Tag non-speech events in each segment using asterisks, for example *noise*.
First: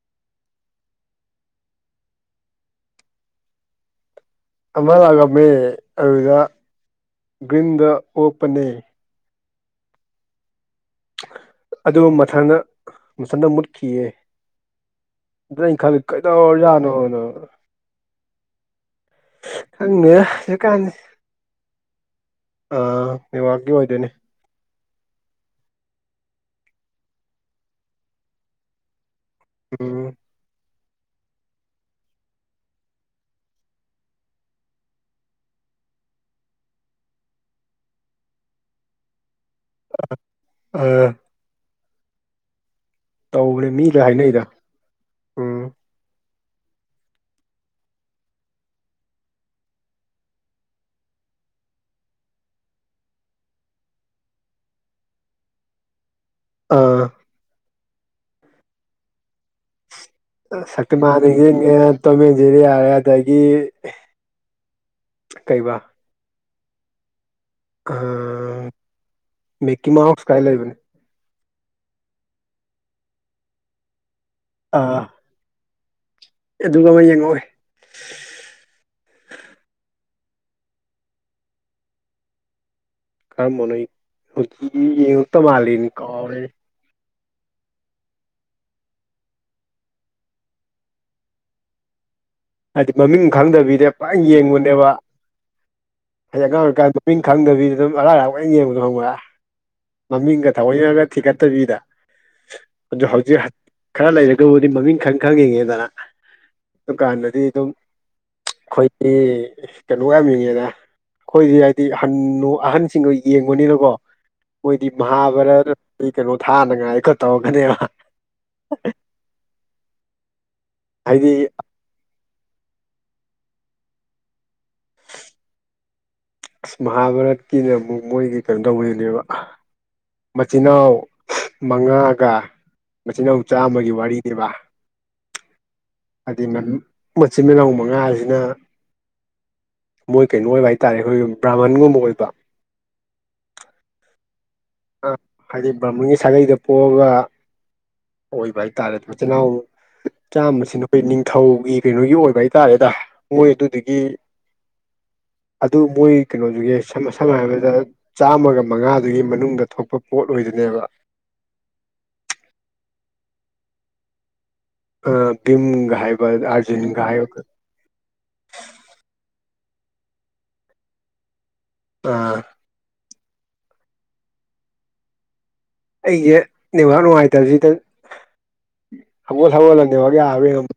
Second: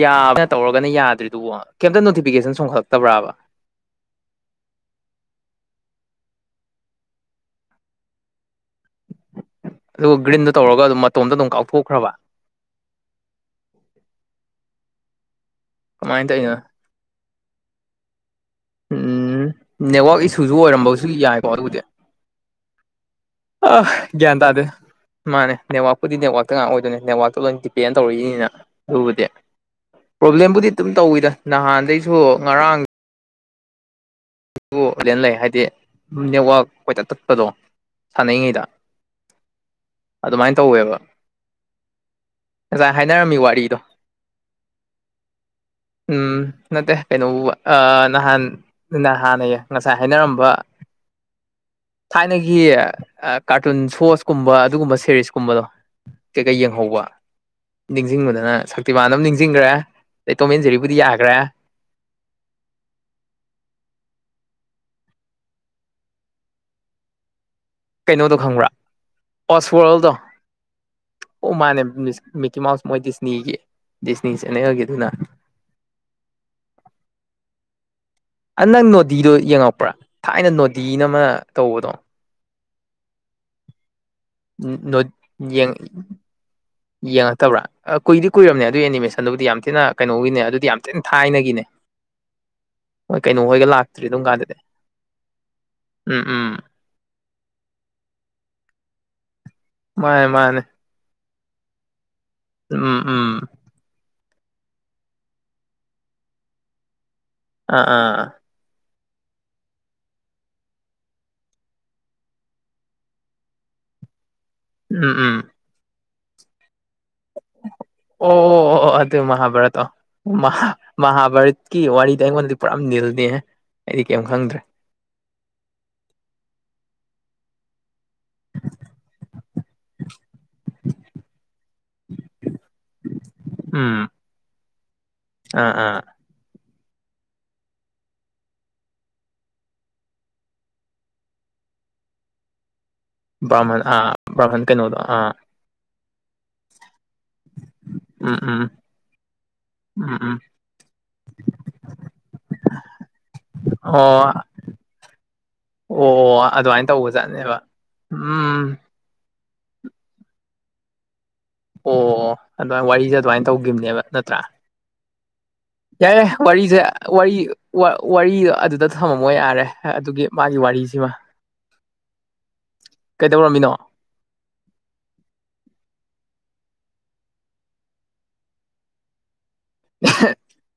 ꯌꯥꯕꯅ ꯇꯧꯔꯒꯅ ꯌꯥꯗ꯭ꯔꯤꯗꯨꯕꯣ ꯀꯩꯝꯇ ꯅꯣꯇꯤꯐꯤꯀꯦꯁꯟ ꯆꯣꯡꯈꯠꯂꯛꯇꯕ꯭ꯔꯕ ꯑꯃ ꯂꯥꯛꯑꯝꯃꯦ ꯑꯗꯨꯗ ꯒ꯭ꯔꯤꯟꯗ ꯑꯣꯛꯄꯅꯦ ꯑꯗꯨꯒ ꯒꯔꯤꯟꯗ ꯇꯧꯔꯒ ꯑꯗꯨꯝ ꯃꯠ ꯑꯗꯨ ꯃꯊꯟꯗ ꯃꯊꯟꯗ ꯃꯨꯠꯈꯤꯌꯦ ꯑꯗ ꯑꯩꯅ ꯈꯜꯂꯤ ꯀꯃꯥꯏꯅ ꯇꯧꯔꯤꯅꯣ ꯀꯩꯗꯧꯔꯖꯥꯠꯅꯣꯅꯥ ꯎꯝ ꯈꯪꯗꯦꯗ ꯅꯦꯠꯋꯥꯛ ꯏꯁꯨꯁꯨ ꯍꯧꯖꯤꯛꯀꯥꯟꯁꯦ ꯑꯣꯏꯔꯝꯕꯁꯨ ꯌꯥꯏꯀꯣ ꯑꯗꯨꯕꯨꯗꯤ ꯑꯥ ꯅꯦꯠꯋꯥꯛꯀꯤ ꯑꯥ ꯑꯣꯏꯗꯣꯏꯅꯦ ꯒ꯭ꯌꯥꯟ ꯇꯥꯗꯦ ꯃꯥꯅꯦ ꯅꯦꯠꯋꯥꯛꯄꯨꯗꯤ ꯅꯦꯠꯋꯥꯛꯇ ꯉꯥꯛ ꯑꯣꯏꯗꯣꯏꯅꯦ ꯅꯦꯠꯋꯥꯛꯇ ꯂꯣꯏꯟ ꯗꯤꯄꯦꯟ ꯇꯧꯔꯛꯏꯅꯤꯅ ꯑꯗꯨꯕꯨꯗꯤ ꯎꯝ ꯄ꯭ꯔꯣꯕ꯭ꯂꯦꯝꯕꯨꯗꯤ ꯑꯗꯨꯝ ꯇꯧꯋꯤꯗ ꯅꯍꯥꯟꯗꯩꯁꯨ ꯉꯔꯥꯡ ꯑꯗꯨ ꯗꯦꯟ ꯂꯩ ꯍꯥꯏꯗꯤ ꯅꯦꯠꯋꯥꯛ ꯀꯣꯏꯇꯠ ꯇꯠꯄꯗꯣ ꯁꯥꯟꯅꯩꯉꯩꯗ ꯑꯗꯨꯃꯥꯏꯟ ꯇꯧꯋꯦꯕ ꯑꯥ ꯉꯖꯥꯏ ꯍꯥꯏꯅꯔꯝꯃꯤ ꯇꯧꯕꯅꯦ ꯋꯥꯔꯤꯗꯣ ꯃꯤ ꯂꯣꯏ ꯍꯥꯏꯅꯩꯗ ꯎꯝ ꯎꯝ ꯅꯠꯇꯦ ꯀꯩꯅꯣꯕꯨꯕ ꯑꯥ ꯅꯍꯥꯟ ꯅꯥ ꯍꯥꯟꯅꯩꯌ ꯉꯁꯥꯏ ꯍꯥꯏꯅꯔꯝꯕ ꯊꯥꯏꯅꯒꯤ ꯑꯥ ꯀꯥꯔꯇꯨꯟ ꯁꯣꯁ ꯀꯨꯝꯕ ꯑꯗꯨꯒꯨꯝꯕ ꯁꯦꯔꯤꯁ ꯀꯨꯝꯕꯗꯣ ꯀꯩꯀꯩ ꯌꯦꯡꯍꯧꯕ ꯑꯥ ꯅꯤꯡꯁꯤꯡꯕꯗꯅ ꯁꯛꯇꯤꯃꯥꯟ ꯑꯝ ꯅꯤꯡꯁꯤꯡꯒ꯭ꯔꯦ ꯑ ꯁꯛꯇꯤꯃꯥꯟ ꯅꯤꯡꯁꯤꯡꯉꯦ ꯇꯣꯝ ꯑꯦꯟ ꯖꯦꯔꯤ ꯌꯥꯔꯦ ꯑꯗꯒꯤ ꯀꯩꯕ ꯀꯩꯅꯣꯗꯣ ꯑꯥ ꯈꯪꯕ꯭ꯔꯥ ꯑꯣꯁ ꯃꯤꯛꯀꯤ ꯋꯥꯔꯜꯗꯣ ꯃꯥꯎꯁ ꯀꯥꯏ ꯂꯩꯕꯅꯦ ꯑꯣ ꯃꯥꯅꯦ ꯃꯤꯁ ꯃꯤꯀꯤ ꯃꯥꯎꯁ ꯃꯣꯏ ꯗꯤꯁꯅꯤꯒꯤ ꯗꯤꯁꯅꯤ ꯆꯦꯅꯦꯜꯒꯤ ꯑꯥ ꯑꯗꯨꯅ ꯑꯗꯨꯒ ꯑꯃ ꯌꯦꯡꯉꯑꯣꯏ ꯑꯥ ꯅꯪ ꯅꯣꯇꯤꯗꯨ ꯌꯦꯡꯉꯛꯄ꯭ꯔꯥ ꯊꯥꯏꯅ ꯅꯣꯗꯤꯅ ꯑꯃ ꯇꯧꯕꯗꯣ ꯀꯔꯝꯕꯅꯣ *unintelligible* ꯌꯦꯉꯛꯇ ꯃꯥꯜꯂꯤꯅꯤ ꯀꯥꯎꯔꯦ ꯌꯦꯡꯉꯛꯇꯕ꯭ꯔꯥ ꯑꯥ ꯀꯨꯏꯗꯤ ꯀꯨꯏꯔꯝꯅꯤ ꯑꯗꯨꯢ ꯑꯦꯅꯤꯃꯦꯁꯟꯗꯨꯕꯨꯗꯤ ꯌꯥꯝ ꯊꯤꯅ ꯀꯩꯅꯣꯒꯤꯅꯦ ꯑꯗꯨꯗꯤ ꯌꯥꯝ ꯊꯤꯅ ꯊꯥꯏꯅꯒꯤꯅꯦ *inaudible* ꯍꯥꯏꯗꯤ ꯍꯣꯏ ꯃꯃꯤꯡ ꯀꯩꯅꯣ ꯍꯣꯏꯒ ꯈꯪꯗꯕꯤꯗ ꯂꯥꯛꯇ꯭ꯔꯤ ꯄꯨꯔ ꯑꯗꯨꯝ ꯀꯥꯟꯗꯗꯤ ꯌꯦꯡꯕꯅꯦꯕ ꯎꯝ ꯍꯥꯏꯗꯤ ꯎꯝ ꯑꯉꯥꯡ ꯑꯣꯏꯔꯤꯀꯥꯟꯗ ꯃꯃꯤꯡ ꯈꯪꯗꯕꯤꯗ ꯑꯗꯨꯝ ꯑꯔꯥꯛ ꯑꯔꯥꯛ ꯄꯨꯡꯌꯦꯡ ꯌꯦꯡꯕꯗꯣ ꯈꯪꯕ꯭ꯔꯥ ꯃꯥꯅꯦ ꯃꯃꯤꯡꯒ ꯃꯥꯅꯦ ꯊꯑꯣꯏꯅꯒ ꯊꯤꯒꯠ ꯇꯕꯤꯗ ꯎꯝ ꯑꯗꯨ ꯎꯝ ꯍꯧꯖꯤꯛ ꯍꯠ ꯈꯔ ꯂꯩꯔꯒꯕꯨꯗꯤ ꯃꯃꯤꯡ ꯈꯪ ꯈꯪ ꯌꯦꯡꯉꯦꯗꯅ ꯗꯨꯀꯥꯟꯗ ꯑꯥ ꯑꯥ ꯑꯈꯣꯏꯗꯤ ꯀꯩꯅꯣ ꯌꯥꯝ ꯌꯦꯡꯉꯤꯗ ꯑꯩꯈꯣꯏꯗꯤ ꯍꯥꯏꯗꯤ ꯍꯟꯅꯨ ꯑꯍꯟꯁꯤꯡꯗꯨ ꯌꯦꯡꯕꯅꯤꯅꯀꯣ ꯃꯣꯏꯗꯤ ꯎꯝ ꯎꯝ ꯃꯍꯥꯚꯥꯔꯠ ꯀꯩꯅꯣ ꯊꯥꯅꯉꯥꯏꯀꯥ ꯇꯧꯔꯛꯀꯅꯦꯕ ꯑꯣ ꯑꯣ ꯑꯣ ꯑꯣ ꯑꯗꯨ ꯃꯍꯥꯚꯔꯠ ꯑꯣ ꯃꯍꯥ ꯍꯥꯏꯗꯤ ꯃꯍꯥꯚꯔꯠ ꯀꯤ ꯋꯥꯔꯤꯗꯤ ꯑꯩꯉꯣꯟꯗꯗꯤ ꯄꯨꯔꯥ ꯅꯤꯜꯅꯤꯍꯦ ꯑꯩꯗꯤ ꯀꯩꯝ ꯈꯪꯗ꯭ꯔꯦ ꯃꯍꯥꯚꯥꯔꯠꯀꯤꯅ ꯑꯃꯨꯛ ꯃꯣꯏꯒꯤ ꯀꯩꯅꯣ ꯇꯧꯕꯩꯅꯦꯕ ꯃꯆꯤꯟ ꯅꯥꯎ ꯃꯉꯥꯒ ꯃꯆꯤꯟꯅꯥꯎ ꯆꯥꯝꯃꯒꯤ ꯎꯝ ꯋꯥꯔꯤꯅꯤꯕ ꯑꯥ ꯑꯥ ꯍꯥꯏꯗꯤ ꯃꯆꯤꯟ ꯃꯅꯥꯎ ꯃꯉꯥꯁꯤꯅ ꯃꯣꯏ ꯀꯩꯅꯣ ꯑꯣꯏꯕ ꯍꯥꯏꯇꯥꯔꯦ ꯑꯩꯈꯣꯏꯒꯤ ꯕ꯭ꯔꯥꯝꯍꯟꯒꯨꯝꯕ ꯑꯣꯏꯕ ꯕ꯭ꯔꯥꯍꯟ ꯑꯥ ꯕ꯭ꯔꯥꯍꯟ ꯀꯩꯅꯣꯗꯣ ꯑ ꯑꯥ ꯍꯥꯏꯗꯤ ꯕ꯭ꯔꯃꯤꯟꯒꯤ ꯁꯥꯒꯩꯗ ꯄꯣꯛꯑꯒ ꯎꯝ ꯑꯣꯏꯕ ꯎꯝ ꯍꯥꯏꯇꯥꯔꯦ ꯃꯆꯤꯜ ꯅꯥꯎ ꯎꯝ ꯎꯝ ꯆꯥꯝꯕꯁꯤꯅ ꯑꯩꯈꯣꯏ ꯅꯤꯡꯊꯧꯒꯤ ꯀꯩꯅꯣꯒꯤ ꯑꯣꯏꯕ ꯍꯥꯏꯇꯥꯔꯦꯗ ꯃꯣꯏ ꯑꯗꯨꯗꯨꯒꯤ ꯑꯣ ꯑꯗꯨ ꯑꯣ ꯃꯣꯏ ꯀꯩꯅꯣꯗꯨꯒꯤ ꯑꯗꯨꯃꯥꯏꯅ ꯁꯝꯅ ꯁꯝꯅ ꯇꯧꯕꯖꯥꯠꯅꯦꯕ ꯍꯥꯏꯔꯕꯗ ꯆꯥꯝꯃꯒ ꯎꯝ ꯃꯉꯥ ꯑꯗꯨꯒꯤ ꯃꯅꯨꯡꯗ ꯊꯣꯛꯄ ꯄꯣꯠ ꯑꯣꯏꯕꯅꯦꯕ ꯑꯣ ꯑꯗꯨꯃꯥꯏꯟ ꯋꯥꯔꯤꯁꯦ ꯑꯗꯨꯃꯥꯏꯟ ꯇꯧꯒꯤꯝꯅꯦꯕ ꯅꯠꯇ꯭ꯔꯥ ꯑꯥ ꯕꯤꯝ ꯌꯥꯏ ꯌꯥꯏ ꯋꯥꯔꯤꯁꯦ ꯋꯥꯔꯤ ꯋꯥ ꯋꯥꯔꯤ ꯑꯗꯨꯗ ꯊꯝꯃꯝꯃꯣ ꯌꯥꯔꯦ ꯑꯗꯨꯒꯤ ꯃꯥꯒꯤ ꯋꯥꯔꯤꯁꯤꯃ ꯑꯥ ꯀꯩꯗꯧꯔꯝꯃꯤꯅꯣ ꯑꯩꯒꯤ ꯅꯦꯠꯋꯥꯛ ꯅꯨꯡꯉꯥꯏꯇꯞꯖꯤꯗ ꯍꯧꯒꯠ *unintelligible* *unintelligible* ꯌꯦꯡꯉꯝꯕ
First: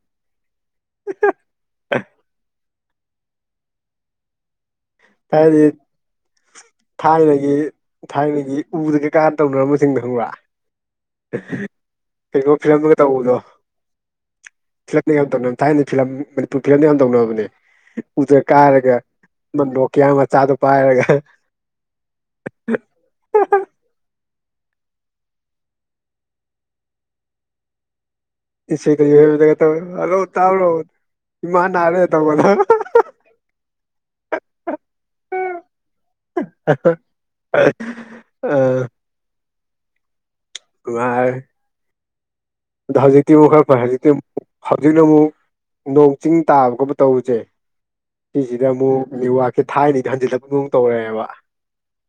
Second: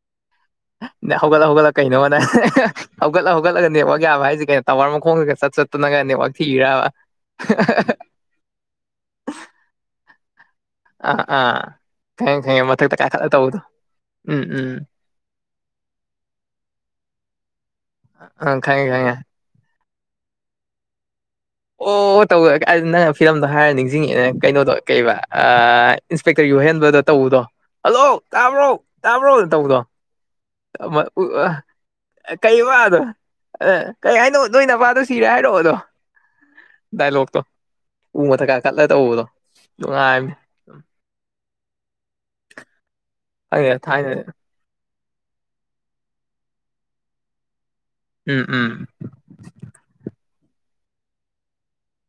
ꯍꯧꯒꯠꯂꯣ ꯍꯧꯒꯠꯂꯣ ꯀꯩꯅꯣꯅ *unintelligible* ꯍꯧꯒꯠꯂ ꯍꯧꯒꯠꯂꯒ ꯅꯦꯠꯋꯥꯛ ꯌꯥꯕ ꯍꯥꯏꯁꯦ ꯀꯩꯅꯣ ꯇꯋꯥꯔ ꯃ ꯈꫭꯡꯅꯒ ꯆꯠ ꯍꯥꯏꯗꯤ ꯆꯠꯇꯅꯒ ꯅꯦꯠꯋꯥꯔꯛ ꯊꯤꯔꯕ ꯊꯥꯏꯅꯒꯤ *unintelligible* ꯊꯥꯏꯅꯒꯤ ꯎꯗ ꯀꯩꯀꯥ ꯇꯧꯅꯔꯝꯕꯖꯤꯡꯗꯣ ꯈꯪꯕ꯭ꯔ ꯑ ꯑꯥ ꯈꯪꯉꯦ ꯈꯪꯉꯦ ꯃꯊꯛꯇ ꯐꯤꯂꯝꯗꯒ ꯀꯥꯈꯠꯂ ꯇꯧꯕꯗꯣ ꯎꯝ ꯎꯝ *unintelligible* ꯊꯥꯏꯅꯩ ꯐꯤꯂꯝ ꯃꯅꯤꯄꯨꯔ ꯐꯤꯂꯝꯗ ꯌꯥꯝ ꯇꯧꯅꯕꯅꯦ ꯎꯗ ꯑꯪ ꯈꯪꯉꯦ ꯀꯥꯔꯒ ꯈꯪꯉꯦ *unintelligible* ꯀꯩꯔꯥꯛ ꯃꯆꯥꯗꯨ ꯄꯥꯏꯔꯒ ꯑꯣ *unintelligible* ꯅꯪ ꯐꯤꯂꯝꯗꯣ ꯍꯥꯏꯔ ꯅꯤꯡ ꯖꯤꯡꯉꯛꯑꯦ ꯀꯩꯅꯣꯗꯣ ꯀꯩꯕ ꯑ ꯏꯟꯁꯄꯦꯛꯡꯇꯔ ꯌꯣꯍꯦꯟꯕꯗ ꯇꯧꯕꯗꯣ ꯍꯜꯂꯣ ꯇꯥꯕ꯭ꯔꯣ ꯏꯁꯩꯒ ꯇꯥꯕ꯭ꯔꯣ ꯅ ꯏꯔꯣꯏꯕꯗꯒ ꯇꯧꯔ ꯇꯧꯕꯗꯣ ꯍꯜꯂꯣ ꯇꯥꯕ꯭ꯔꯣ ꯑꯃ *unintelligible* ꯏꯃꯥ ꯅꯥꯔꯦ ꯇꯧ ꯑꯦ ꯀꯩꯕ ꯗꯣ ꯀꯩ ꯍꯥꯏꯅꯣ ꯅꯣꯏ ꯅꯄꯥꯗꯣ ꯁꯤꯔꯦ ꯍꯥꯏꯔꯣꯗꯣ ꯗꯥꯏꯂꯣꯛꯇꯣ ꯎ ꯃꯊꯛ ꯑ ꯀꯥꯈꯠꯂ ꯇꯧꯕꯗꯣ ꯅꯨꯡꯉꯥꯏꯝꯅꯤ ꯅꯨꯡꯉꯥꯏ ꯑꯗꯨ ꯍꯧꯖꯤꯛꯇꯤ ꯃꯨꯛ ꯈꯔ ꯈꯪꯗꯦ ꯐꯔꯦ ꯊꯥꯏꯅ ꯍꯧꯖꯤꯛꯇꯤ ꯍꯧꯖꯤꯛꯅ ꯑꯃꯨꯛ ꯅꯣꯡ ꯆꯤꯡ ꯇꯥꯕ ꯈꯣꯠꯄ ꯇꯧꯕꯖꯦ ꯎꯝ ꯁꯤꯁꯤꯅ ꯎꯝ ꯑꯃꯨꯛ ꯅꯦꯠꯋꯥꯛꯁꯦ ꯊꯥꯏꯅꯩꯗꯣ ꯍꯟꯖꯤꯜꯂꯛꯄꯒꯨꯝ ꯇꯧꯔꯦꯕ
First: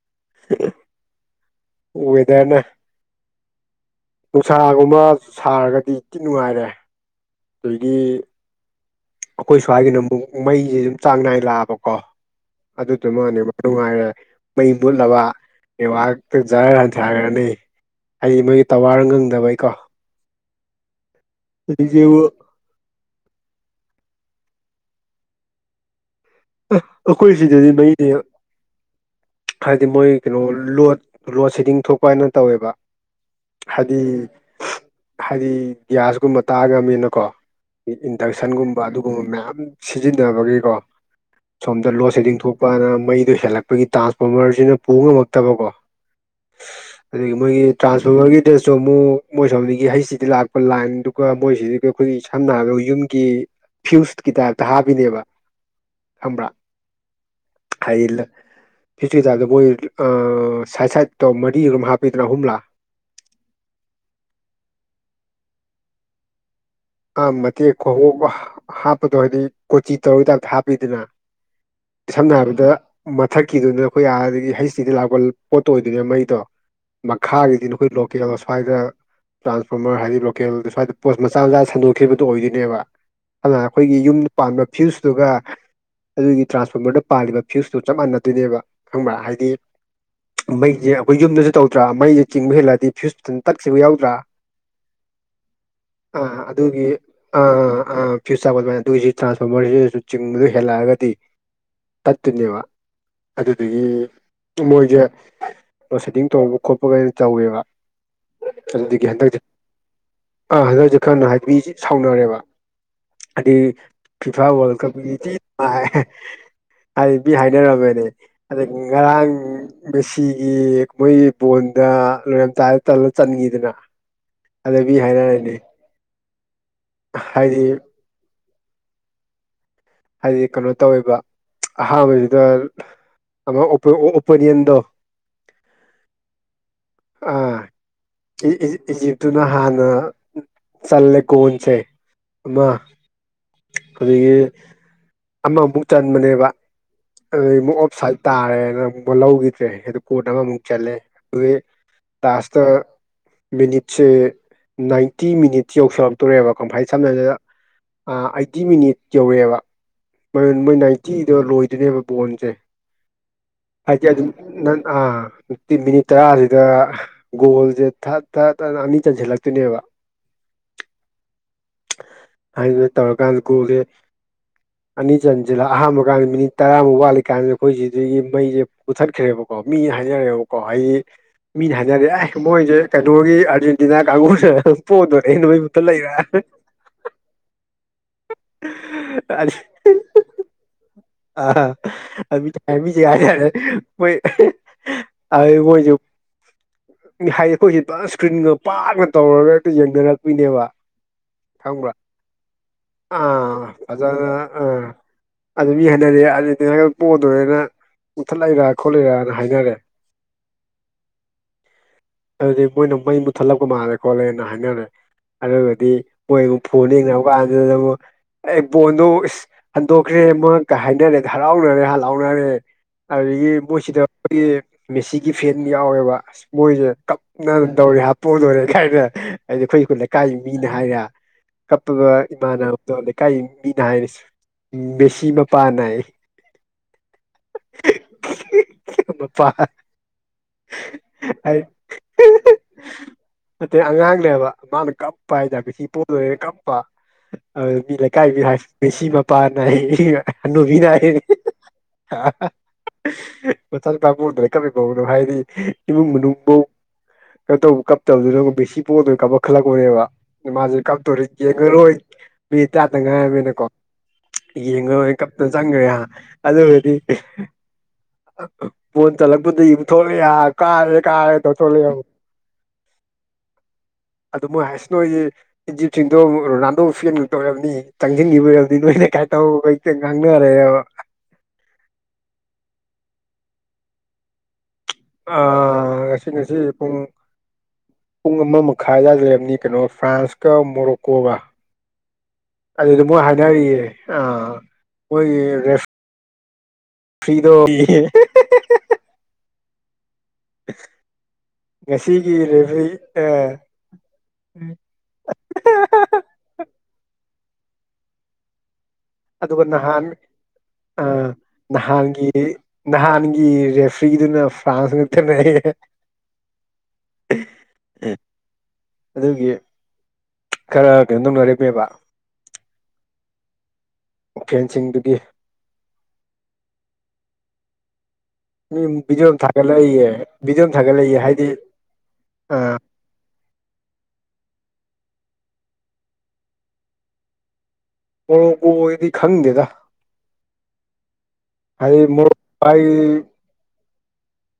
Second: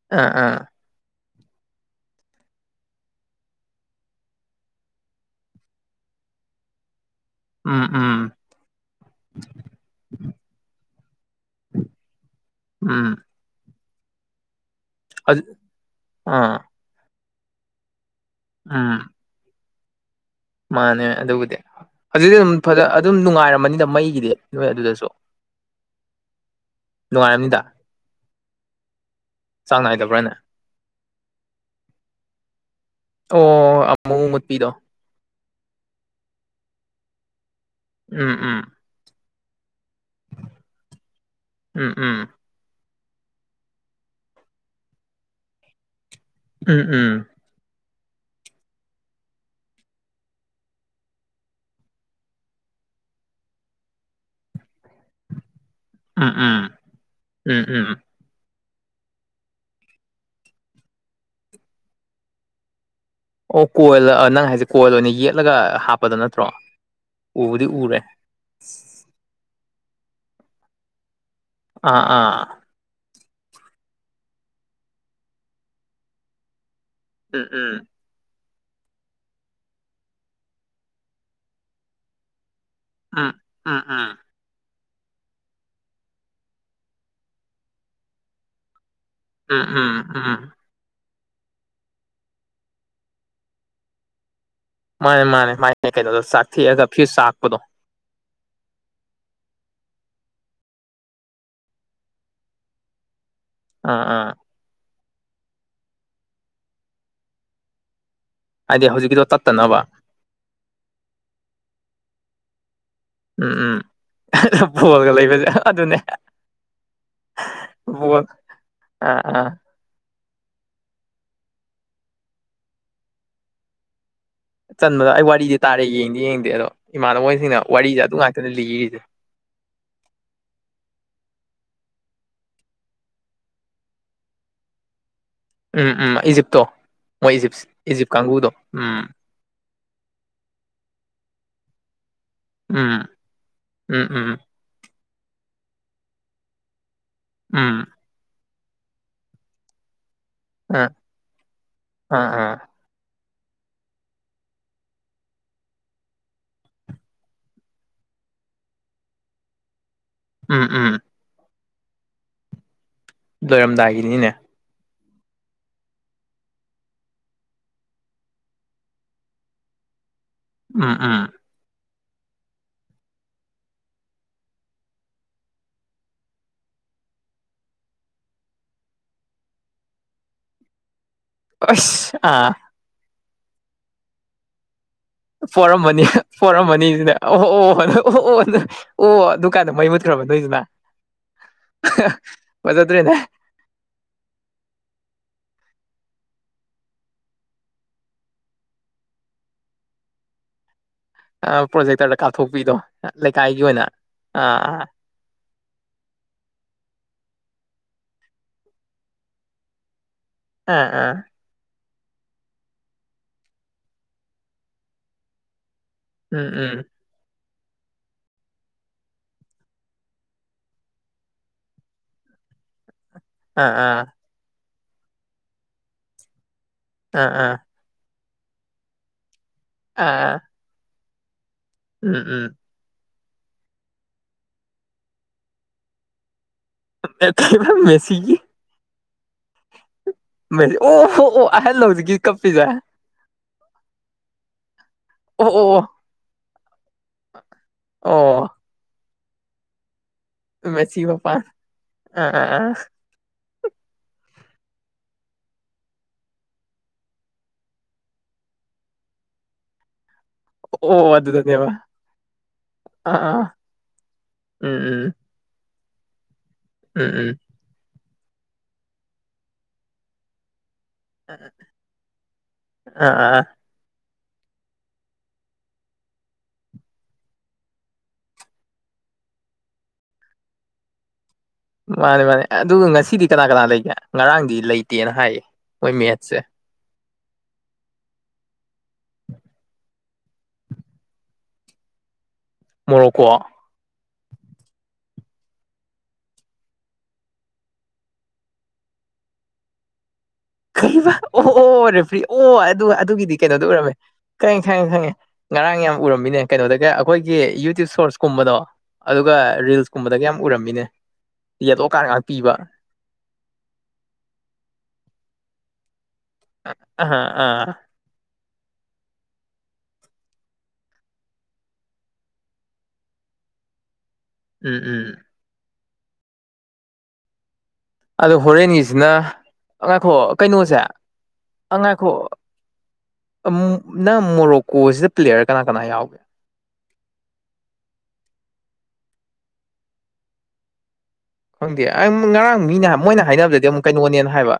ꯑ ꯑ ꯋꯦꯗꯔꯅ ꯅꯨꯡꯁꯥꯒꯨꯝꯕ ꯁꯥꯔꯒꯗꯤ ꯇꯤ ꯅꯨꯡꯉꯥꯏꯔꯦ ꯎꯝ ꯑꯗꯒꯤ ꯎꯝ ꯑꯈꯣꯏ ꯁ꯭ꯋꯥꯏꯒꯤꯅ ꯑꯃꯨꯛ ꯃꯩꯖꯦ ꯑꯗꯨꯝ ꯆꯥꯡ ꯅꯥꯏ ꯂꯥꯛꯑꯕꯀꯣ ꯎꯝ ꯑꯗꯨꯗꯨꯃ *unintelligible* ꯅꯨꯡꯉꯥꯏꯔꯦ ꯃꯩ ꯃꯨꯠꯂꯕ ꯑꯗꯨ ꯅꯦꯠꯋꯥꯛ *unintelligible* ꯑꯥ ꯖꯔ ꯍꯟꯊꯒ꯭ꯔꯅꯤ ꯍꯥꯏꯗꯤ ꯃꯣꯏ ꯒꯤ ꯎꯝ ꯇꯋꯥꯔ ꯉꯪꯗꯕꯩꯀꯣ ꯃꯥꯅꯦ ꯑꯗꯨꯕꯨꯗꯤ ꯑꯗꯒꯤꯕꯨ ꯍꯧꯖꯤꯛꯇꯤ ꯗꯨꯝ ꯐꯖ ꯑꯗꯨꯝ ꯅꯨꯡꯉꯥꯏꯔꯝꯃꯅꯤꯗ ꯃꯩꯒꯤꯗꯤ ꯅꯣꯏ ꯑꯗꯨꯗꯁꯨ *unintelligible* ꯑꯈꯣꯏ ꯅꯨꯡꯉꯥꯏꯔꯝꯅꯤꯗ ꯁꯤꯗꯗꯤ ꯃꯩꯗꯤ ꯆꯥꯡ ꯍꯥꯏꯗꯤ ꯃꯣꯏ ꯅꯥꯏꯗꯕ꯭ꯔꯥꯅꯦ ꯀꯩꯅꯣ ꯂꯣꯠ ꯂꯣꯠ ꯁꯦꯗꯤꯡ ꯊꯣꯛꯄ ꯍꯥꯏꯅ ꯇꯧꯋꯦꯕ ꯑꯣ ꯍꯥꯏꯗꯤ ꯑꯃꯨꯛ ꯃꯨꯠꯄꯤꯗꯣ ꯍꯥꯏꯗꯤ ꯒ꯭ꯌꯥꯁꯀꯨꯝꯕ ꯇꯥꯡꯉꯃꯤꯅꯀꯣ ꯎꯝ ꯎꯝ ꯏꯟꯗꯛꯁꯟꯒꯨꯝ ꯕ ꯑꯗꯨꯒꯨꯝꯕ ꯃꯌꯥꯝ ꯁꯤꯖꯤꯟꯅꯕꯒꯤꯀꯣ ꯁꯣꯝꯗ ꯎꯝ ꯂꯣꯠ ꯎꯝ ꯁꯦꯗꯤꯡ ꯊꯣꯛꯄꯅ ꯃꯩꯗꯣ ꯍꯦꯜꯂꯛꯄꯒꯤ ꯇꯥꯟꯁꯕꫭꯝꯃꯔꯖꯤꯅ ꯄꯨ ꯉꯝꯃꯛꯇꯕꯀꯣ ꯎꯝ ꯎꯝ ꯑꯗꯨꯒꯤ ꯃꯣꯏꯒꯤ ꯇ꯭ꯔꯥꯟꯁꯕꫭꯝꯃꯔꯒꯤꯗꯁꯨ ꯑꯃꯨꯛ ꯃꯣꯏ ꯁꯣꯝꯗꯒꯤ ꯍꯩꯁ ꯗꯤꯗ ꯂꯥꯛꯄ ꯂꯥꯏꯟꯗꯨꯒ ꯃꯣꯏꯁꯤꯗꯩ *unintelligible* ꯑꯈꯣꯏꯒꯤ ꯁꯝꯅ ꯍꯥꯏꯔꯕꯗ ꯌꯨꯝꯒꯤ ꯐ꯭ꯌꯨꯁꯀꯤ ꯇꯥꯏꯞꯇ ꯍꯥꯞꯄꯤꯅꯦꯕ ꯎꯝ ꯈꯪꯕ꯭ꯔ ꯎꯝ ꯎꯝ ꯎꯝ ꯍꯥꯏꯗꯤ ꯐꯤꯖꯤ *unintelligible* ꯃꯣꯏ ꯑ ꯁꯥꯏꯠ ꯁꯥꯏꯠꯇꯣ ꯃꯔꯤꯔꫭ *unintelligible* ꯍꯥꯞꯄꯤꯗꯅ ꯑꯍꯨꯝꯂ ꯑꯣ ꯀꯣꯏꯜꯂ ꯅꯪ ꯍꯥꯏꯁꯦ ꯀꯣꯏꯜ ꯑꯣꯏꯅ ꯌꯦꯠꯂꯒ ꯍꯥꯞꯄꯗꯣ ꯅꯠꯇ꯭ꯔꯣ ꯑꯥ ꯎꯕꯨꯗꯤ ꯃꯇꯦꯛ ꯎꯔꯦ *unintelligible* ꯍꯥꯞꯄꯗꯣ ꯍꯥꯏꯗꯤ ꯀꯣꯆꯤ ꯇꯧꯔ ꯇꯥꯏꯞꯇ ꯍꯥꯞꯄꯤꯗꯅ ꯑꯥ ꯁꯝꯅ ꯑꯥ ꯍꯥꯏꯔꯕꯗ ꯃꯊꯛꯀꯤꯗꯨꯅ ꯑꯩꯈꯣꯏ ꯑꯥꯗꯒꯤ ꯍꯩꯁ ꯗꯤꯗ ꯂꯥꯛꯄ ꯄꯣꯠꯇꯣ ꯑꯣꯏꯗꯣꯏꯅꯦ ꯃꯩꯗꯣ ꯎꯝ ꯃꯈꯥꯒꯤꯗꯤ ꯎꯝ ꯅꯈꯣꯏ ꯂꯣꯀꯦꯜ ꯑꯁ꯭ꯋꯥꯏꯗ ꯇ꯭ꯔꯥꯟꯁꯐꯣꯝꯃꯔ ꯍꯥꯏꯗꯤ ꯂꯣꯀꯦꯜ ꯑꯁ꯭ꯋꯥꯏꯗ ꯄꯣꯁ ꯃꯆꯥ ꯃꯆꯥ ꯁꯟꯗꯣꯛꯈꯤꯕꯗꯣ ꯑꯣꯏꯗꯣꯏꯅꯦꯕ ꯎꯝ ꯑꯗꯨꯅ ꯎꯝ ꯑꯈꯣꯏꯒꯤ ꯌꯨꯝꯗ ꯄꯥꯟꯕ ꯐ꯭ꯌꯨꯁꯇꯨꯒ ꯑꯗꯨꯒꯤ ꯇ꯭ꯔꯥꯟꯁꯐꯣꯝꯃꯔꯗ ꯄꯥꯜꯂꯤꯕ ꯐ꯭ꯌꯨꯁꯇꯣ ꯆꯞ ꯃꯥꯟꯅꯗꯣꯏꯅꯦꯕ ꯈꯪꯕ꯭ꯔ ꯍꯥꯏꯗꯤ ꯎꯝ ꯎꯝ ꯎꯝ ꯎꯝ ꯃꯩꯖꯦ ꯑꯈꯣꯏ ꯌꯨꯝꯗꯖꯨ ꯇꯧꯗ꯭ꯔ ꯃꯩꯖꯦ ꯆꯤꯡꯕ ꯍꯦꯜꯂꯛꯑꯗꯤ ꯐ꯭ꯌꯨꯁ *unintelligible* ꯇꯠꯈꯤꯕ ꯌꯥꯎꯗ꯭ꯔ ꯃꯥꯅꯦ ꯃꯥꯅꯦ ꯃꯥꯥꯏ *unintelligible* ꯑꯗꯨꯒꯤ ꯑꯥ ꯑꯥ ꯐ꯭ꯌꯨꯁ *unintelligible* ꯑꯗꯨꯒꯤꯁꯤ ꯇ꯭ꯔꯥꯟꯁꯐꯣꯔꯃꯔꯁꯤꯗꯁꯨ ꯆꯤꯡꯕꯗꯨ ꯍꯦꯜꯂꯛꯑꯒꯗꯤ ꯇꯠꯇꯨꯏꯅꯦꯕ ꯑꯗꯨꯗꯨꯒꯤ ꯑꯥ ꯑꯥ ꯃꯣꯏꯖꯦ ꯔꯣꯁꯦꯗꯤꯡ ꯇꯧꯕ ꯈꯣꯠꯄꯒꯗꯣ ꯇꯧꯋꯦꯕ ꯍꯥꯏꯗꯤ ꯑꯗꯨꯗꯒꯤ ꯍꯧꯖꯤꯛꯀꯤꯗꯣ ꯍꯟꯗꯛꯁꯦ ꯇꯠꯇꯅꯕ ꯑꯥ ꯍꯟꯗꯛꯁꯦ ꯈꯔ *unintelligible* ꯁꯥꯎꯅꯔꯦꯕ ꯎꯝ ꯎꯝ *unintelligible* ꯐꯤꯐꯥ ꯋꯥꯔꯜ ꯀꯞ ꯕꯣꯜꯒ ꯂꯩꯕꯁꯦ ꯑꯗꯨꯅꯦ *unintelligible* ꯍꯥꯏꯗꯤ ꯍꯥꯏꯅꯔꯝꯃꯦꯅꯦ ꯕꯣꯜ ꯑꯗꯒꯤ ꯑꯥ ꯉꯔꯥꯡ ꯑꯥ ꯃꯦꯁꯤꯒꯤ ꯃꯣꯏ ꯕꯣꯟꯗ ꯂꯣꯏꯔꯝ ꯇꯥꯏ ꯇꯧꯔ ꯆꯟꯒꯤꯗꯅ ꯆꯟꯕꯗ ꯑꯩ ꯋꯥꯔꯤꯗꯤ ꯇꯥꯔꯦ ꯌꯦꯡꯗꯤ ꯌꯦꯡꯗꯦ ꯑꯗꯣ ꯏꯃꯥꯟꯅꯕꯃꯣꯏꯁꯤꯡꯅ ꯍꯥꯏꯗꯤ ꯋꯥꯔꯤꯁꯦ ꯑꯗꯨ ꯉꯥꯛꯇꯅ ꯂꯤꯔꯤꯁꯦ ꯍꯥꯏꯗꯤ ꯀꯩꯅꯣ ꯇꯧꯋꯦꯕ ꯑꯍꯥꯟꯕꯁꯤꯗ ꯑꯃ ꯑꯣ ꯑꯣꯄꯣꯅꯤꯌꯟꯗꯣ ꯎꯝ ꯎꯝ ꯏꯖꯤꯞꯇꯣ ꯃꯣꯏ ꯏꯖꯤꯞꯁ ꯏꯖꯤꯞ ꯀꯥꯡꯕꯨꯗꯣ ꯎꯝ ꯑꯗꯨꯨꯅ ꯍꯥꯟꯅ ꯆꯜꯂꯦ ꯒꯣꯟꯁꯦ ꯑꯃ ꯎꯝ ꯎꯝ ꯑꯗꯒꯤ ꯎꯝ ꯑꯃꯃꯨꯛ ꯆꯟꯕꯅꯦꯕ ꯑꯗꯨꯗꯩ ꯑꯃꯨꯛ ꯎꯝ ꯑꯣꯐ ꯁꯥꯏꯠ ꯇꯥꯔꯦꯅ ꯑꯃꯨꯛ ꯂꯧꯈꯤꯗ꯭ꯔꯦ ꯑꯗꯨ ꯀꯣꯟꯅ ꯑꯃꯃꯨꯛ ꯑꯥ ꯆꯜꯂꯦ ꯑꯗꯨꯗꯒꯤ ꯑꯥ ꯑꯥ ꯂꯥꯁꯇ ꯃꯤꯅꯤꯠꯁꯦ ꯅꯥꯏꯟꯇꯤ ꯃꯤꯅꯤꯠꯁ ꯌꯧꯁꯜꯂꯛꯇꯣꯔꯦꯕ ꯀꯪꯐꯥꯏ ꯁꯝꯅ ꯍꯥꯏꯔꯕꯅ ꯑ ꯑꯩꯠꯇꯤ ꯃꯤꯅꯤꯠ ꯌꯧꯔꯦꯕ ꯎꯝ ꯃꯣꯏ ꯎꯝ ꯅꯥꯏꯟꯇꯤꯗ ꯂꯣꯏꯗꯣꯏꯅꯦꯕ ꯕꯣꯟꯁꯦ ꯑꯩꯗꯤ ꯑꯗꯨꯝ ꯂꯣꯏꯔꯝꯗꯥꯏꯒꯤꯅꯤꯅꯦ ꯅꯪ ꯑ ꯁꯤ ꯃꯤꯅꯤꯠ ꯇꯔꯥꯁꯤꯗ ꯒꯣꯜꯁꯦ ꯊꯠ ꯊꯠ ꯊꯠ ꯑꯅꯤ ꯆꯟꯁꯤꯜꯂꯛꯇꯣꯏꯅꯦꯕ ꯎꯝ ꯎꯝ ꯍꯥꯏꯗꯨꯅ ꯇꯧꯔꯀꯥꯟꯗ ꯒꯣꯜꯁꯦ ꯑꯅꯤ ꯆꯟꯖꯜꯂ ꯑꯍꯥꯟꯕꯒꯥꯟ ꯃꯤꯅꯤꯠ ꯇꯔꯥꯃꯨꯛ ꯋꯥꯠꯂꯤꯀꯥꯟꯗ ꯑꯩꯈꯣꯏ ꯁꯤꯗꯒꯤ ꯃꯩꯁꯦ ꯃꯨꯊꯠꯈ꯭ꯔꯦꯕꯀꯣ ꯃꯤ ꯍꯥꯏꯅꯔꯦꯕꯀꯣ ꯍꯥꯏꯗꯤ ꯃꯤꯅ ꯍꯥꯏꯅꯔꯦ ꯑꯁ ꯑꯦ ꯑꯥ ꯃꯣꯏꯁꯦ ꯀꯩꯅꯣꯒꯤ ꯑꯥꯔꯖꯦꯟꯇꯤꯅꯥ ꯀꯥꯡꯕꯨꯁꯦ ꯄꯣꯗꯣꯔꯦ ꯅꯣꯏ ꯃꯨꯊꯠ ꯄꯣꯔꯝꯃꯅꯤ ꯂꯩꯔ ꯄꯣꯔꯝꯃꯅꯤ ꯖꯤꯅ ꯑꯣꯍ ꯑꯣꯍ ꯑꯣ ꯑꯣ ꯑꯣ ꯑꯗꯨ ꯀꯥꯟꯗ ꯃꯩ ꯃꯨꯠꯈ꯭ꯔꯕ ꯅꯣꯏꯗꯨꯅ ꯐꯖꯗ꯭ꯔꯦꯅꯦ *unintelligible* ꯍꯥꯏꯗꯤ ꯑꯩꯈꯣꯏꯁꯦ ꯏꯁꯀ꯭ꯔꯤꯟꯒ ꯄꯥꯛꯅ ꯇꯧꯔꯒ ꯍꯦꯛꯇ ꯌꯦꯡꯅꯔꯛꯄꯤꯅꯦꯕ ꯈꯪꯕ꯭ꯔꯥ ꯄ꯭ꯔꯣꯖꯦꯛꯇꯔꯗ ꯀꯥꯞꯊꯣꯛꯄꯤꯗꯣ ꯂꯩꯀꯥꯏꯒꯤ ꯑꯥ ꯑꯣꯏꯅ ꯑꯥ ꯑꯥ *unintelligible* ꯑꯗꯒꯤ ꯍꯥꯏꯅꯔꯦ ꯑꯥꯔꯖꯦꯟꯇꯤꯅ ꯄꯣꯗꯣꯔꯦꯅ ꯃꯨꯊꯠ ꯂꯦꯒ ꯈꯣꯠꯂꯩꯔꯅ ꯍꯥꯏꯅꯔꯦ ꯑꯥ ꯑꯥ ꯑꯗꯨꯗꯤ ꯃꯣꯏꯅ ꯃꯩ ꯃꯨꯠꯊꯠꯂꯛꯄ ꯃꯥꯜꯂꯦ ꯈꯣꯠꯂꯦꯅ ꯍꯥꯏꯅꯔꯦ ꯑꯗꯨꯒꯗꯤ ꯃꯣꯏ ꯎꯝ ꯑꯃꯨꯛ ꯎꯝ ꯐꯣꯟꯗ ꯌꯦꯡꯅꯔ ꯑꯃꯨꯛ ꯄꯥꯟꯗꯨꯗ ꯑꯃꯨꯛ ꯑꯩ ꯕꯣꯟꯗꯣ ꯏꯁ ꯍꯟꯗꯣꯛꯈ꯭ꯔꯦ ꯃꯣꯏꯀ ꯍꯥꯏꯅꯔꯦ ꯍꯔꯥꯎꯅꯔꯦ ꯍꯥ ꯂꯥꯎꯅꯔꯦ ꯑꯗꯨꯗꯒꯤ ꯑꯥ ꯃꯣꯏꯁꯤꯗ ꯑꯥ ꯑꯩꯈꯣꯏꯒꯤ ꯃꯦꯁꯤꯒꯤ ꯐꯦꯟ ꯌꯥꯎꯋꯦꯕ ꯑꯁ ꯃꯣꯏꯁꯦ ꯑꯥ ꯀꯞꯅ ꯑꯥ ꯇꯧꯔꯦ ꯍꯥꯄꯣꯟꯗꯔꯦ ꯀꯥꯏꯅ ꯍꯥꯏꯗꯤ ꯑꯩꯈꯣꯏ ꯂꯩꯀꯥꯏꯒꯤ ꯑꯥ ꯃꯤꯅ ꯍꯥꯏꯔꯦ ꯀꯞꯄꯒ ꯎꯝ ꯎꯝ ꯏꯃꯥꯟꯕꯗꯣ ꯂꯩꯀꯥꯏ ꯃꯤꯅ ꯍꯥꯏꯅꯦꯁꯨ ꯃꯦꯁꯤ ꯃꯄꯥꯅ *unintelligible* ꯃꯦꯁꯤꯒꯤ ꯄꯥ *unintelligible* ꯃ ꯑꯣꯍꯣ ꯑꯣ ꯑꯍꯜꯂꯣ ꯍꯧꯖꯤꯛꯀꯤ ꯀꯞꯄꯤꯁꯦ ꯑꯠꯇꯩ ꯑꯉꯥꯡꯅꯦꯕ ꯃꯥꯅ ꯀꯞꯄ ꯍꯥꯏꯇꯥ꯭ꯔ ꯑꯣ ꯑꯣ ꯃꯦꯁꯤ ꯄꯣꯗꯣꯔꯦꯅ ꯀꯞ *unintelligible* ꯂꯩꯀꯥꯏꯒꯤ ꯃꯤꯅ ꯑꯣ ꯍꯥꯏꯁꯤ ꯃꯦꯁꯤ ꯃꯄꯥꯅ *unintelligible* ꯍꯅꯨꯕꯤꯅ ꯃꯦꯁꯤ ꯃꯄꯥꯟ ꯑꯥ ꯑꯥ ꯑꯥ *unintelligible* ꯃꯆꯥ ꯅꯨꯄꯥ *unintelligible* ꯏꯃꯨꯡ ꯃꯅꯨꯡ ꯐꯧ ꯀꯩꯅꯣ ꯇꯧꯕ ꯀꯞꯇꯕꯗꯨꯅ ꯃꯦꯁꯤ ꯄꯣꯗꯣꯔꯦ ꯀꯞ ꯈꯠꯂꯛꯄꯅꯦꯕ ꯃꯥꯖꯦ ꯑꯣ ꯀꯞꯇꯣꯔꯦ ꯑꯗꯨꯗꯅꯦꯕ ꯌꯦꯡꯉꯔꯣꯏ ꯃꯤꯅꯤꯠ ꯇꯥꯔꯥꯇꯪ ꯑꯥ ꯑꯥ ꯉꯥꯏꯔꯕꯅꯤꯅꯀꯣ ꯎꯝ ꯎꯝ ꯌꯦꯡꯉꯔꯣꯏ ꯀꯞ ꯇꯅ ꯆꯪꯒ꯭ꯔꯦ ꯍꯥ ꯑꯗꯨꯒꯗꯤ ꯎꯝ ꯎꯝ *unintelligible* ꯕꯣꯟ ꯆꯜꯂꯛꯄꯗꯒꯤ ꯊꯣꯛꯂꯛꯑꯦ ꯍꯥ ꯀꯥꯔꯦ ꯀꯥ *unintelligible* ꯑꯥ ꯑꯥ ꯑꯗꯨ ꯃꯣꯏ ꯍꯥꯁ ꯅꯣꯏꯒꯤ ꯏꯖꯤꯞꯁꯤꯡꯗꯣ ꯔꯣꯅꯥꯜꯗꯣ ꯐꯦꯟ ꯉꯛꯇ ꯑꯣꯏꯔꯝꯅꯤ ꯆꯪꯖꯤꯟꯒꯤꯕ ꯑꯣꯏꯔꯝꯅꯤ ꯅꯣꯏꯅ ꯀꯥꯏꯟ ꯇꯧ ꯍꯦꯛꯇ ꯉꯥꯡꯅꯔꯦꯕ ꯃꯥꯅꯤ ꯃꯥꯅꯤ ꯑꯗꯨꯒ ꯉꯁꯤꯗꯤ ꯀꯅꯥ ꯀꯅꯥ ꯂꯩꯒꯦ ꯉꯔꯥꯡꯗꯤ ꯂꯩꯇꯦꯅ ꯍꯥꯏꯌꯦ ꯃꯣꯏ ꯃꯦꯠꯁꯁꯦ ꯑꯦ ꯄꯨꯡ ꯄꯨꯡ ꯑꯃ ꯃꯈꯥꯏ ꯑꯗ꯭ꯋꯥꯢꯗ ꯂꯩꯔꯝꯅꯤ ꯀꯩꯅꯣ ꯐ꯭ꯔꯥꯟꯁꯀ ꯃꯣꯔꯣꯀꯣꯒ ꯑꯗꯨꯗ ꯃꯣꯏ ꯃꯣꯔꯣꯀꯣ ꯍꯥꯏꯅꯔꯤꯌꯦ ꯑꯥ ꯃꯣꯏꯒꯤ ꯔꯦꯐ ꯐ꯭ꯔꯤꯗꯣ *unintelligible* ꯀꯩꯕ ꯑꯣ ꯑꯣ ꯔꯦꯐ꯭ꯔꯤ ꯉꯁꯤꯒꯤ ꯑꯣ ꯑꯗꯨ ꯔꯦꯐ꯭ꯔꯤ ꯑꯗꯨꯒꯤꯗꯤ ꯑꯥ ꯀꯩꯅꯣꯗ ꯑꯣꯏꯔꯝꯃꯦ ꯈꯪꯉꯦ ꯈꯪꯉꯦ ꯈꯪꯉꯦ ꯉꯔꯥꯡ ꯌꯥꯝ ꯎꯔꯝꯃꯤꯅꯦ ꯀꯩꯅꯣꯗꯒ ꯑꯈꯣꯏꯒꯤ ꯌꯨꯇ꯭ꯌꯨꯕ ꯁꯣꯔꯠꯁ ꯀꯨꯝꯕꯗꯣ ꯑꯗꯨꯒ ꯔꯤꯜꯁꯀꯨꯝꯕꯗꯒ ꯌꯥꯝ ꯎꯔꯝꯃꯤꯅꯦ ꯑꯥ ꯌꯦꯂꯣ ꯀꯥꯔꯠ ꯉꯥꯛ ꯅꯍꯥꯟꯒꯤ ꯄꯤꯕ ꯅꯍꯥꯟꯒꯤ ꯔꯦꯐ꯭ꯔꯤꯗꯨꯅ ꯐ꯭ꯔꯥꯟꯁ ꯉꯛꯇꯅꯦꯌꯦ ꯑ ꯑꯍꯥ ꯑꯥ ꯑꯦ ꯑꯗꯨꯒꯤ ꯈꯔ ꯀꯩꯅꯣꯗꯧꯅꯔꯦꯞꯄꯦꯕ ꯑꯣ ꯎꯝ ꯎꯝ ꯐꯦꯟꯁꯤꯡꯗꯨꯒꯤ ꯑꯗꯣ ꯃꯤ ꯍꯣꯔꯦꯟꯒꯤꯁꯤꯅ ꯚꯤꯗꯤꯌꯣ ꯑꯝ ꯊꯥꯒꯠꯂꯛꯏꯌꯦ ꯉꯥꯏꯈꯣ ꯚꯤꯗꯤꯌꯣ ꯑꯝ ꯀꯩꯅꯣꯁꯦ ꯊꯥꯒꯠꯂꯛꯏꯌꯦ ꯍꯥꯏꯗꯤ ꯑꯥ ꯎꯝ ꯅꯪ ꯃꯣꯔꯣꯛꯀꯣꯁꯤꯗ ꯄ꯭ꯂꯦꯌꯔ ꯀꯅꯥ ꯀꯅꯥ ꯌꯥꯎꯒꯦ ꯃꯣꯔꯣꯀꯣꯒꯤꯗꯤ ꯈꯪꯗꯦꯗ ꯈꯪꯗꯦ ꯍꯥꯏꯗꯤ ꯑꯩ ꯉꯔꯥꯡ ꯃꯣꯔꯣꯛꯀ ꯑꯩ ꯃꯤꯅ ꯃꯣꯏꯅ ꯍꯥꯏꯅꯕꯗꯗꯤ ꯑꯃꯨꯛ ꯀꯩꯅꯣꯅꯦꯅ ꯍꯥꯏꯕ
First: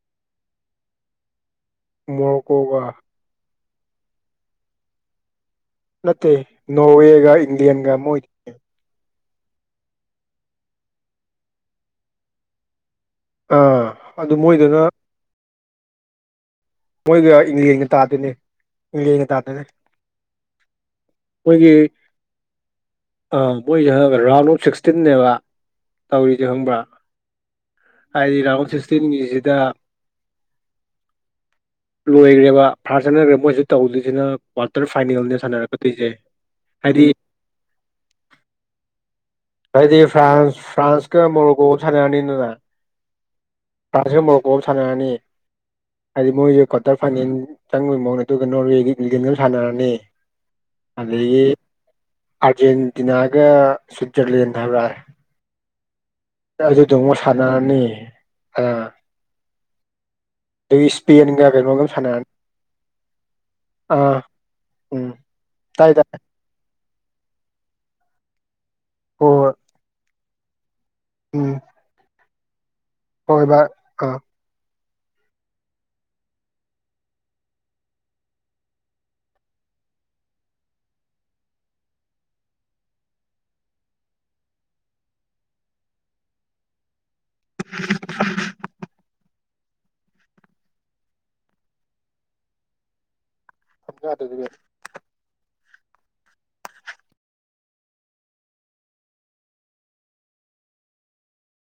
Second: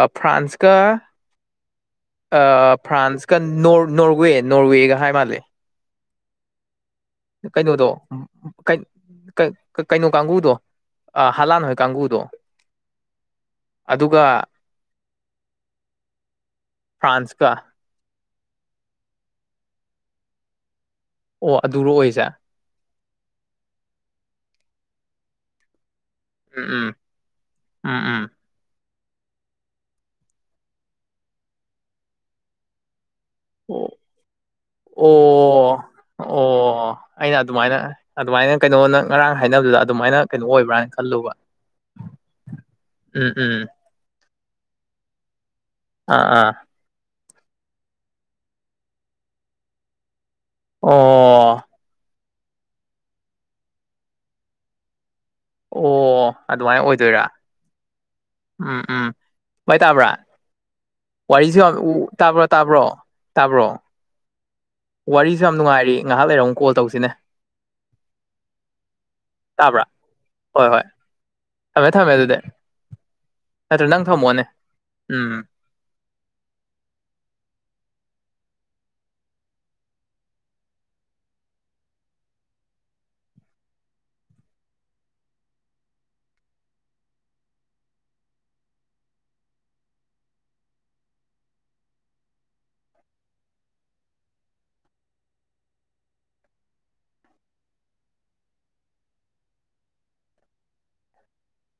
ꯑ ꯐ꯭ꯔꯥꯟꯁꯀ ꯑ ꯃꯣꯔꯣꯛꯀꯣꯒ ꯐ꯭ꯔꯥꯟꯁ ꯀ ꯅꯣꯔ ꯅꯣꯔꯋꯦ ꯅꯣꯔꯋꯦꯒ ꯍꯥꯏ ꯃꯥꯜꯂꯦ ꯅꯠꯇꯦ ꯅꯣꯔꯋꯦ ꯀꯩꯅꯣꯗꯣ ꯎꯝ ꯀꯩꯟ ꯀꯩꯟ ꯀꯩꯅꯣ ꯀꯥꯡꯒꯨꯗꯣ ꯑꯥ ꯍꯂꯥꯟ ꯍꯣꯏ ꯀꯥꯡꯒꯨꯗꯣ ꯑꯥ ꯑꯗꯨ ꯃꯣꯏꯗꯨꯅ ꯃꯣꯏꯒ ꯐ꯭ꯔꯥꯟꯁꯀ ꯏꯪꯂꯦꯟꯒ ꯇꯥꯗꯨꯏꯅꯦ ꯏꯪꯂꯦꯟꯒ ꯇꯥꯗꯨꯏꯅꯦ ꯑꯣ ꯃꯣꯏꯒꯤ ꯑꯗꯨꯔꯣ ꯑꯣꯏꯁꯦ ꯑ ꯃꯣꯏꯒꯤ ꯍꯥꯏꯕ ꯔꯥꯎꯟ ꯑꯣꯐ ꯁꯤꯛꯁꯇꯤꯟꯅꯦꯕ ꯇꯧꯔꯤꯗꯤ ꯎꯝ ꯈꯪꯕ꯭ꯔꯥ ꯎꯝ ꯎꯝ ꯎꯝ ꯍꯥꯏꯗꯤ ꯔꯥꯎꯟ ꯑꯣꯐ ꯁꯤꯛꯁꯇꯤꯟꯒꯤꯖꯤꯗ ꯂꯣꯏꯒ꯭ꯔꯦꯕ ꯐ꯭ꯔꯥꯟꯁ ꯆꯠꯅꯒ꯭ꯔꯦ ꯃꯣꯏꯖꯨ ꯑꯣ ꯇꯧꯗꯣꯏꯁꯤꯅ ꯀ꯭ꯋꯥꯇꯔ ꯐꯥꯏꯅꯦꯜꯅꯦ ꯑꯣ ꯁꯥꯟꯅꯔꯛꯀꯗꯣꯏꯖꯦ ꯑꯣ ꯍꯥꯏꯗꯤ ꯑꯩꯅ ꯑꯗꯨꯃꯥꯏꯅ ꯑꯗꯨꯃꯥꯏꯅ ꯀꯩꯅꯣ ꯅꯪ ꯉꯔꯥꯡ ꯍꯥꯏꯅꯕꯗꯨꯗ ꯍꯥꯏꯗꯤ ꯑꯗꯨꯃꯥꯏꯅ ꯀꯩꯅꯣ ꯐ꯭ꯔꯥꯟꯁ ꯑꯣꯏꯕ꯭ꯔꯥꯅ ꯐ꯭ꯔꯥꯟꯁꯀ ꯈꯜꯂꯨꯕ ꯃꯣꯔꯣꯀꯣꯒ ꯁꯥꯟꯅꯔꯅꯤꯗꯅ ꯎꯝ ꯎꯝ ꯐ꯭ꯔꯥꯟꯁꯀ ꯃꯣꯔꯣꯀꯣ ꯑꯝ ꯁꯥꯟꯅꯔꯅꯤ ꯑꯥ ꯍꯥꯏꯗꯤ ꯑꯥ ꯃꯣꯏꯖꯦ ꯈꯛ ꯀ꯭ꯋꯥꯇꯔ ꯐꯥꯏꯅꯦꯟ ꯆꯪꯕꯩ ꯃꯋꯣꯡꯗ ꯑꯗꯨꯒ ꯅꯣꯔꯋꯦꯒ ꯏꯪꯂꯦꯟꯒ ꯑꯝ ꯁꯥꯟꯅꯔꯅꯤ ꯑꯗꯒꯤ ꯑꯣ ꯑꯥꯔꯖꯦꯟꯇꯤꯅꯥꯒ ꯁ꯭ꯋꯤꯠꯖꯔꯂꯦꯟ ꯍꯥꯏꯕ꯭ꯔꯥ ꯑꯣ ꯑꯗꯨꯃꯥꯏꯟ ꯑꯗꯨꯗꯣ ꯑꯃꯨꯛ ꯑꯣꯏꯗꯣꯏꯔꯥ ꯁꯥꯟꯅꯔꯅꯤ ꯎꯝ ꯑꯥ ꯎꯝ ꯕꯥꯏ ꯇꯥꯕ꯭ꯔꯥ ꯑꯗꯒꯤ ꯏꯁꯄꯦꯟꯒ ꯋꯥꯔꯤꯁꯨ ꯌꯥꯝ ꯀꯩꯅꯣꯒ ꯎ ꯑꯃ ꯁꯥꯟꯅꯔꯅꯤ ꯇꯥꯕ꯭ꯔꯣ ꯇꯥꯕ꯭ꯔꯣ ꯇꯥꯕ꯭ꯔꯣ ꯑꯥ ꯎꯝ ꯋꯥꯔꯤꯁꯨ ꯌꯥꯝ ꯇꯥꯏ ꯅꯨꯡꯉꯥꯏꯔꯤ ꯇꯥꯏ ꯉꯍꯥꯛ ꯂꯩꯔ ꯑꯃꯨꯛ ꯀꯣꯜ ꯇꯧꯁꯤꯅꯦ ꯍꯣꯏ ꯍꯣꯏ ꯇꯥꯕ꯭ꯔꯥ ꯍꯣꯏ ꯍꯣꯏ ꯎꯝ ꯊꯝꯃꯦ ꯊꯝꯃꯦ ꯑꯗꯨꯗꯤ ꯍꯣꯏ ꯚꯥꯏ ꯅꯠꯇ꯭ꯔ ꯅꯪ ꯑꯥ ꯊꯝꯃꯣꯅꯦ ꯎꯝ ꯆꯥꯗꯣꯏꯅꯤ ꯅꯦ